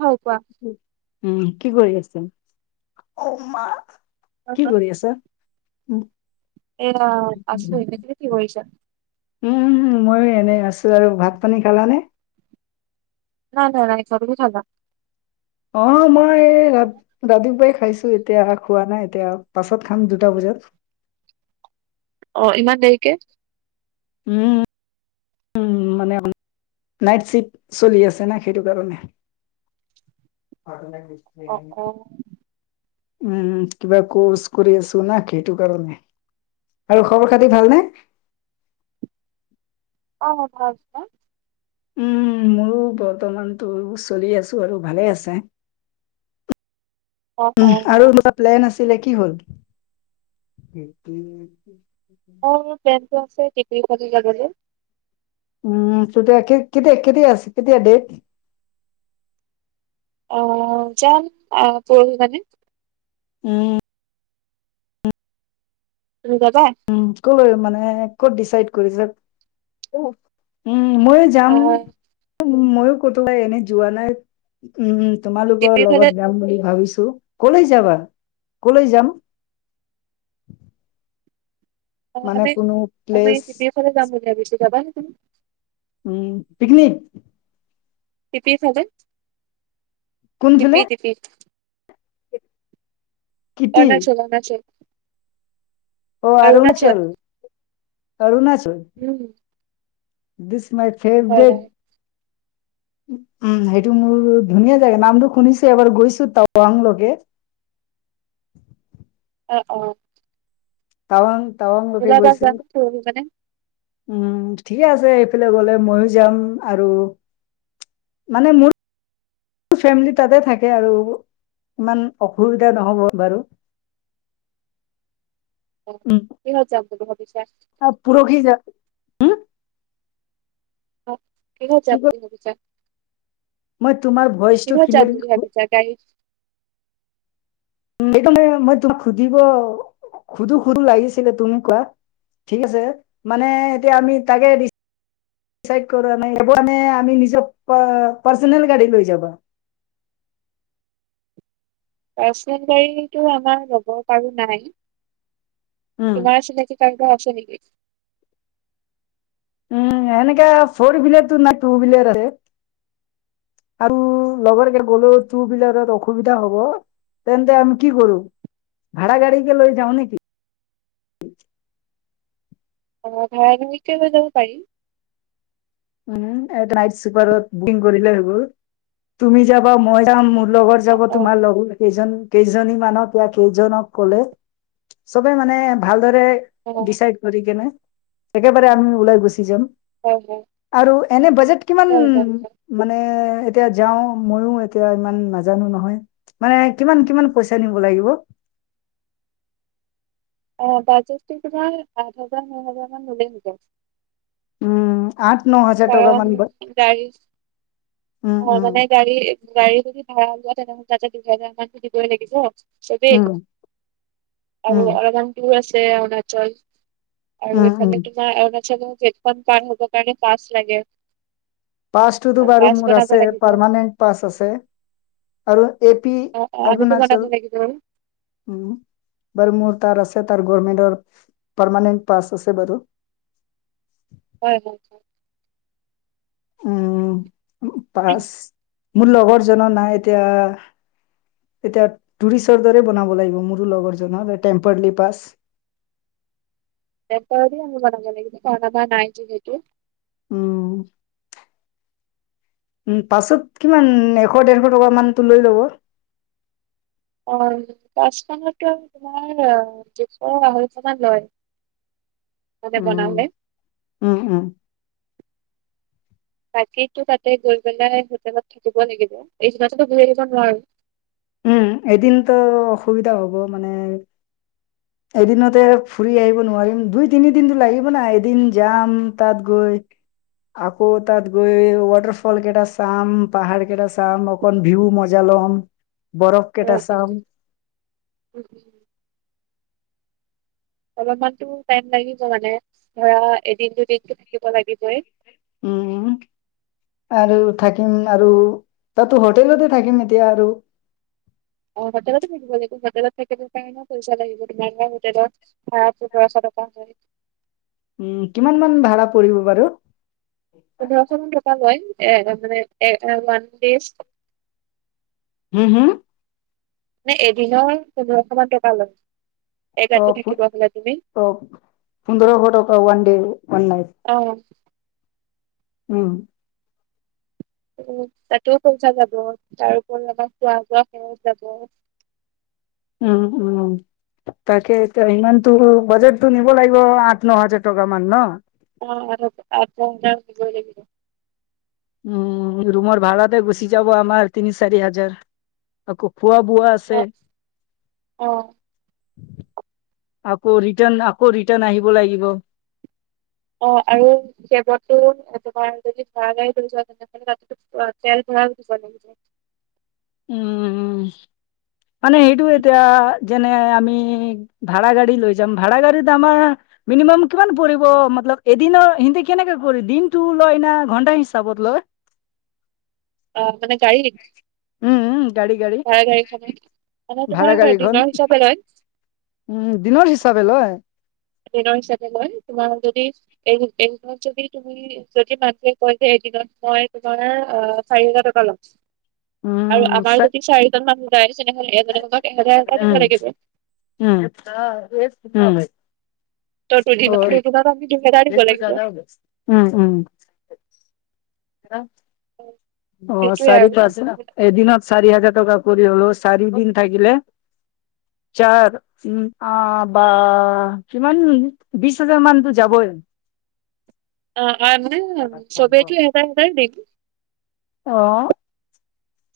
হয় কোৱা উম কি কৰি আছো। হয় কি হয়। কৰি আছা উম, এয়া আছো এনে তুমি কি কৰিছা উম, ময়ো এনে আছো আৰু ভাত পানী খালানে? নাই নাই নাই [unintelligible] অ মই ৰা ৰাতিপুৱাই খাইছো এতিয়া খোৱা নাই এতিয়া পাছত। খাম দুটা বজাত। অ', ইমান দেৰিকে। উম। মানে নাইট শিফ্ট চলি আছে না সেইটো কাৰণে। অ', তেনে অ', অ', উম, কিবা কৰ্চ কৰি আছো না সেইটো কাৰণে। আৰু খবৰ খাতি ভালনে। অ হয় হয়। উম মোৰো বৰ্তমানতো চলি আছোঁ আৰু ভালে আছে। অ অ উম, আৰু [unintelligible] প্লেন আছে। কেলে কি হল? অ প্লেনটো আছে [unintelligible] যাবলৈ। উম, তেতিয়া কে কেতিয়া কেতিয়া আছে কেতিয়ায়া ডেট? অ', যাম আ, পৰহি মানে। উম, তুমি যাবা উম, কলৈ মানে ক'ত ডিচাইড কৰিছে? উম, ময়ো যাম আহ ময়ো কতোবাই এনে যোৱা নাই উম, তোমালোকৰ টিপিৰ ফালে লগত যাম বুলি ভাবিছো। কলৈ যাবা কলৈ যাম। অ মানে আমি কোনো আমি প্লেচ এফালে যাম বুলি ভাবিছো যাবা নেকি। উম পিকনিক। টিপি থাগে কোনফালে টিপি টিপি। কিটি অৰুণাচল অৰুণাচল। অ', অৰুণাচল অৰুণচল অৰুণচল। উম মাই হয় ফেভৰেট। হয় [inaudible] উম, সেইটো মোৰ ধুনীয়া জেগা নামটো শুনিছো এবাৰ গৈছো তাৱাংলৈকে। [inaudible] অ অ। তাৱাং তাৱাং লোকে ওলাবা গৈছো। যাম পৰহি মানে উম, ঠিকে আছে এইফালে গলে ময়ো যাম আৰু। মানে মোৰ। ফেমিলি তাতে থাকে আৰু ইমান অসুবিধা নহব বাৰু। [inaudible] কি [unintelligible] অ পৰহি হুম। কি ক [unintelligible] মই তোমাৰ ভইচটো কিহত যাম বুলি ক্লিয়াৰলি ভাবিছা গাড়ীত সেইকাৰণে মই তোমাক সুধিব সুধো সুধো লাগিছিলে তুমি কোৱা। ঠিক আছে মানে এতিয়া আমি তাকে দি ডিচাইড কৰা নাই [unintelligible] আমি নিজৰ প পাৰ্চনেল গাড়ী লৈ যাবা। পচবাৰীটো আমাৰ ল'ব পাৰো নাই? উম, তোমাৰ চিনাকি কাৰোবাৰ আছে নেকি। উম, এনেকে ফৰলাৰটো নাই টু হুইলাৰ আছে। আৰু লগৰকে গলেও টু হুইলাৰত অসুবিধা হ'ব। তেন্তে আমি কি কৰো ভাৰা গাড়ী কে লৈ যাওঁ নেকি? অ ভাড়া গাড়ীতে লৈ যাব পাৰি। উ নাইট চুপাৰত বুকিং কৰিলে হৈ গ'ল। তুমি যাবা মই যাম মোৰ লগৰ অ যাব অ তোমাৰ লগ সেইজন কেইজনী মানক বা কেইজনক কলে চবে মানে ভাল। দৰে অ ডিচাইড কৰি কেনে একেবাৰে আমি ওলাই গুচি যাম। হয় হয়। আৰু এনে বাজেট কিমান হয় হয় হয় মানে এতিয়া যাও ময়ো এতিয়া ইমান নাজানো নহয়। মানে কিমান কিমান পইচা নিব লাগিব। অ বাজেটটো তোমাৰ আঠ হাজাৰ ন হাজাৰ মান হ'লে হৈ যায় চোন। উম। আঠ ন হাজাৰ টকা কাৰণ মান গাড়ী উম, হয় উম। মানে গাড়ী গাড়ী যদি ভাড়া লোৱাতে [unintelligible] তাতে দুহেজাৰ মানটো দিবই লাগিব। চবেই উম, আৰু উম, [unintelligible] আছে অৰুণাচল। আৰু উম, উম, এইফালে তোমাৰ অৰুণাচলৰ গেটখন পাৰ হব কাৰণে পাছ লাগে। পাছটোতো বাৰু পাছ মোৰ বনাব আছে লাগিব পাৰমানেণ্ট পাছ আছে। আৰু এ পি অ অ আমিতো বনাব অৰুণাচল লাগিব উম বাৰু মোৰ তাৰছে তাৰ। গৰৰ্মেন্তৰ পাৰমানেন পাছ আছে বাৰু। হয় হয়। উম পাছ মোৰ লগৰ জনৰ নাই এতিয়া এতিয়া টুৰিষ্টৰ দৰে বনাব লাগিব মোৰো লগৰ জনৰ টেম্পাৰলি পাছ [unintelligible] এপাবাৰ আ মং নেক কণ পানাইক ককো [unintelligible] উম উ পাছত কিমান এশ ডৰশ টকা মানতটো লৈ লব অ কাজখনতো আৰু তোমাৰ জুন আঢ়ৈশমান লয়। [unintelligible] তানে উম, বনালে উম, উম, বাকী তাতে গৈ পেলাই হোটেলত থাকিব লাগিব এইদিনাতো ঘূৰি আহিব নোৱাৰো উম এদিনতো অসুবিধা হ'ব মানে এদিনতে ফুৰি আহিব নোৱাৰিম দুই তিনিদিনতো লাগিব না এদিন যাম তাত গৈ। আকৌ তাত গৈ ৱাটাৰ ফল কেইটা চাম পাহাৰ কেইটা চাম অক ভিউ মজা ল ল বৰফ অ কেটা অ চাম উম উম অলমানতো টাইম লাগিব মানে ধৰা এদিন দুদিনতটো থাকিব লাগিবই উম আৰু থাকিম আৰু তাতো হোটেলতে থাকিম এতিয়া আৰু অ হোটেলতো থাকিব লাগিব হোটেলত থাকিব কাৰণেও পইচা লাগিব তোমাৰ হোটেলত ভ [unintelligible] উম কিমান মান ভাড়া পৰিব বাৰু পোন্ধৰশ মান টকা হয়য় এ মানে ওৱান ডজ হম হুম মানে এদিনৰ পোন্ধৰ শহ মানে টকা লৈ [unintelligible] অ অ পোন্ধৰ শহ টকা উন ডে উন নাইট [unintelligible] অ উম তাতোও পইচা যাব তাৰওৰত আমাৰ খোৱা বোৱা সেত যাব উম-উম তাকে এতিয়া ইমানতো বাজেটটো নিব লাগিব আঠ ন হাজাৰ টকা মান নহ। [inaudible] উম ৰুমৰ ভাড়াতে গুচি যাব আমাৰ তিনি চাৰি হাজাৰ আকৌ। খোৱা-বোৱা আছে। অ অ আকৌ ৰিটাৰ্ণ আকৌ ৰিটাৰ্ণ আহিব লাগিব। অ' আৰু সেইবোৰত টো তোমাৰ যদি ধৰা যায় ধৰি যোৱা তেনেহ'লে তা তেল। [inaudible] উম উম। মানে সেইটো এতিয়া যেনে আমি ভাড়া গাড়ী লৈ যাম ভাড়া গাড়ীত আমাৰ। মিনিমাম কিমান পৰিব মতলব এদিনৰ সিহতে কেনেকে কৰিব দিনতটো লয় না ঘন্টা হিচাপত লয়। [unintelligible] অ' মানে গাড়ীত উম উম গাড়ী গাড়ী চাৰ তাৰিখখনত মানে ভাড়া তোমাৰ গাড়ীখন দিনৰ হিচাপে লয়। উম দিনৰ হিচাপে লয়। ঋণ হিচাপে লয় তোমাৰ যদি এই এইমাহত যদি তুমি যদি মানুহে কয় যে। দিনত মই তোমাৰ অ' চাৰি হাজাৰ টকা লম উম উম আৰু আমাৰ যদি চাৰিজন মান। লাগিব। [inaudible] ত দুদিনত দুদিনত আমি দুহেজাৰ দিব লাগিব [unintelligible] উম উম। [inaudible] অ সেইটোয়ে চাৰি আৰু। পাঁচ এদিনত। চাৰি হাজাৰ টকা কৰি হলেও চাৰি দিন থাকিলে। ছাৰ উ অ বা কিমান বিশ হাজাৰ মানতো যাব। [unintelligible] অ অ মানে চবেটো এটা এটাই বেগ লব। অহ।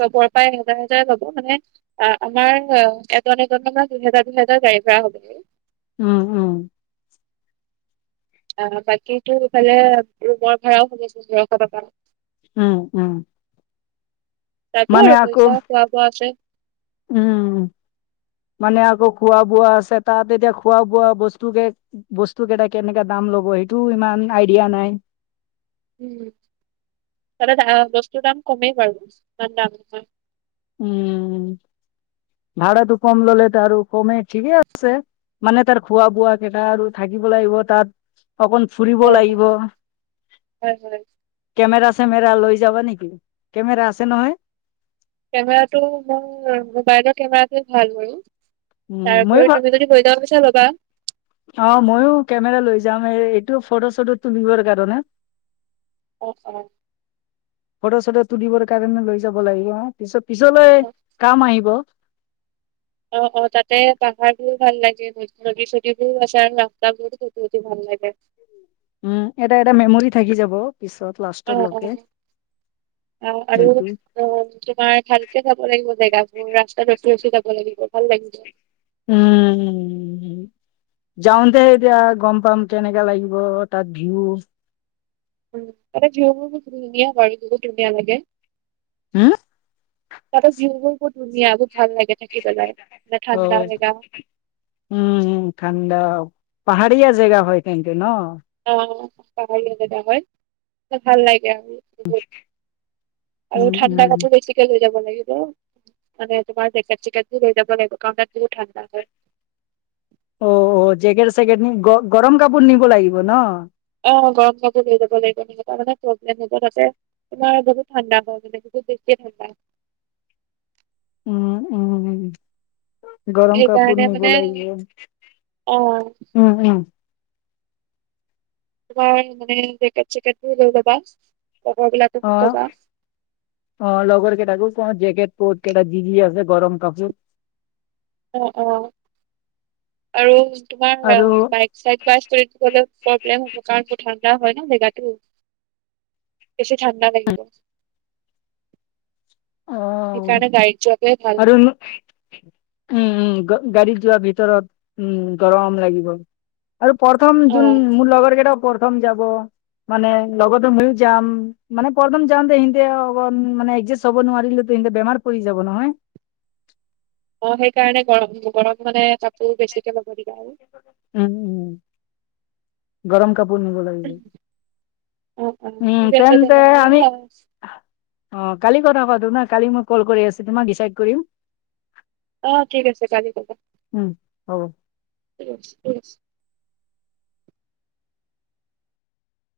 চবৰ পৰা এহেজাৰ হেজাৰ যাব মানে অ আমাৰ এজন এজনৰ দুহেজাৰ দুহেজাৰ যাব। [inaudible] উম উম। অ বাকীটো ইফালে ৰুমৰ ভাড়াও পোন্ধৰ শ টকা উম উম। যাব মানে আৰু আকৌ পইচা খোৱা-বোৱা আছে। উম। মানে আকৌ খোৱা বোৱা আছে তাত এতিয়া খোৱা বোৱা বস্তু কে বস্তু কেইটা কেনেকা দাম। ল'ব সেইটো ইমান আইডিয়া নাই। উম ত বস্তুৰ দাম কমেই বাৰু ইমান দাম নহয়। উম ভাড়াটো কম ল'লে ত আৰু কমে ঠিকে আছে। মানে তাৰ খোৱা বোৱা কেইটা আৰু থাকিব লাগিব তাত। অকণ ফুৰিব হয় লাগিব হয় হয় হয়। কেমেৰা। চেমেৰা লৈ যাবা নেকি, কেমেৰা আছে নহয়? কেমেৰাটো মোৰ মোবাইলৰ কেমেৰাটোৱে ভাল হয়। উম, তাৰ ময়ো ভা উপৰিও তুমি যদি কৈ যাব বিচৰা লবা। অ' ময়ো কেমেৰা লৈ যাম এই এইটো ফটো চটো তুলিবৰ কাৰণে। অ' অ' ফটো চটো তুলিবৰ কাৰণে লৈ যাব লাগিব পিছ পিছলৈ অ', কাম আহিব। অ অ তাতে পাহাৰ বোৰো ভাল লাগে নদী চদী বোৰ আছে ৰাস্তাবোৰ [unintelligible] ভাল। লাগে। উম এটা এটা মেমৰি থাকি যাব। লাষ্টৰ অ', লৈকে। অ', অ আৰু অ তোমাৰ ভালকে যাব লাগিব জেগাবোৰ ৰাস্তাত ৰখি ৰখি যাব লাগিব। ভাল লাগিব। উম। যাওঁতে এতিয়া গম পাম কেনেকা লাগিব তাত ভিউ। উম আৰু [unintelligible] ধুনীয়া বাৰু বহুত ধুনীয়া লাগে। হম। [unintelligible] বহুত ধুনীয়া ভাল লাগে থাকি পেলাই মানে অ ঠাণ্ডা জেগা উম ঠাণ্ডা। পাহাৰীয়া জেগা হয় তেন্তে ন। অ পাহৰীয়া জেগা হয় ভাল লাগে। আৰু উম, ঠাণ্ডা উম। কাপোৰ বেছিকে লৈ যাব লাগিব। [unintelligible] তাতে তোমাৰ জেকেট চেকেটবোৰ লৈ যাব লাগিব। কাৰণ তাত বহুত ঠাণ্ডা হয়। অ, অ, জেকেট চেকেট গৰম কাপোৰ নিব লাগিব ন। অ গৰম কাপোৰ লৈ যাব লাগিব তেনেকুৱা মানে প্ৰব্লেম হব, তাতে তোমাৰ বহুত ঠাণ্ডা হয়। [unintelligible] উম, উম, উ। গৰম কাপোৰ সেইকাৰণে নিব মানে লাগিব, অ উম উম তোমাৰ মানে জেকেট চেকেটবোৰ লৈ যাবা। অ, অ, লগৰকেইটাকো কও জেকেট। বহুত কেইটা যি যি আছে গৰম কাপোৰ। অ, অ, আৰু। তোমাৰ অ আৰু বাইক চাইক [unintelligible] প্ৰব্লেম হ'ব কাৰণ প [unintelligible] [unintelligible] হয় ন জেগাটো, বেছি ঠাণ্ডা লাগিব। [inaudible] অ সেইকাৰণে গাড়ীত যোৱাটোৱে ভাল আৰু উম উম গাড়ী। যোৱা ভিতৰত উম গৰম লাগিব আৰু প্ৰথম যোন অ মোৰ লগৰ কেইটা। প্ৰথম যাব। মানে লগত ময়ো যাম মানে প্ৰলণ্টন যাওঁতে। ইহঁতে ইকযাচট চাব নোৱাৰিলে, ইহঁতে বেমাৰ পৰি যাব নহয়। অ সেইকাৰণে গৰম গৰম মানে কাপোৰ বেছিকে ল'ব। দিবা আৰু উম উম গৰম কাপোৰ নিব অ অ লাগিব। উম ঠিক আছে তেন্তে তেনেহলে আমি অ কালি কথা পাতো না। কালি মই কল কৰি আছো। তোমাক ডিচাইড কৰিম। অ ঠিক আছে কালি ক'ব। উম হ'ব [unintelligible]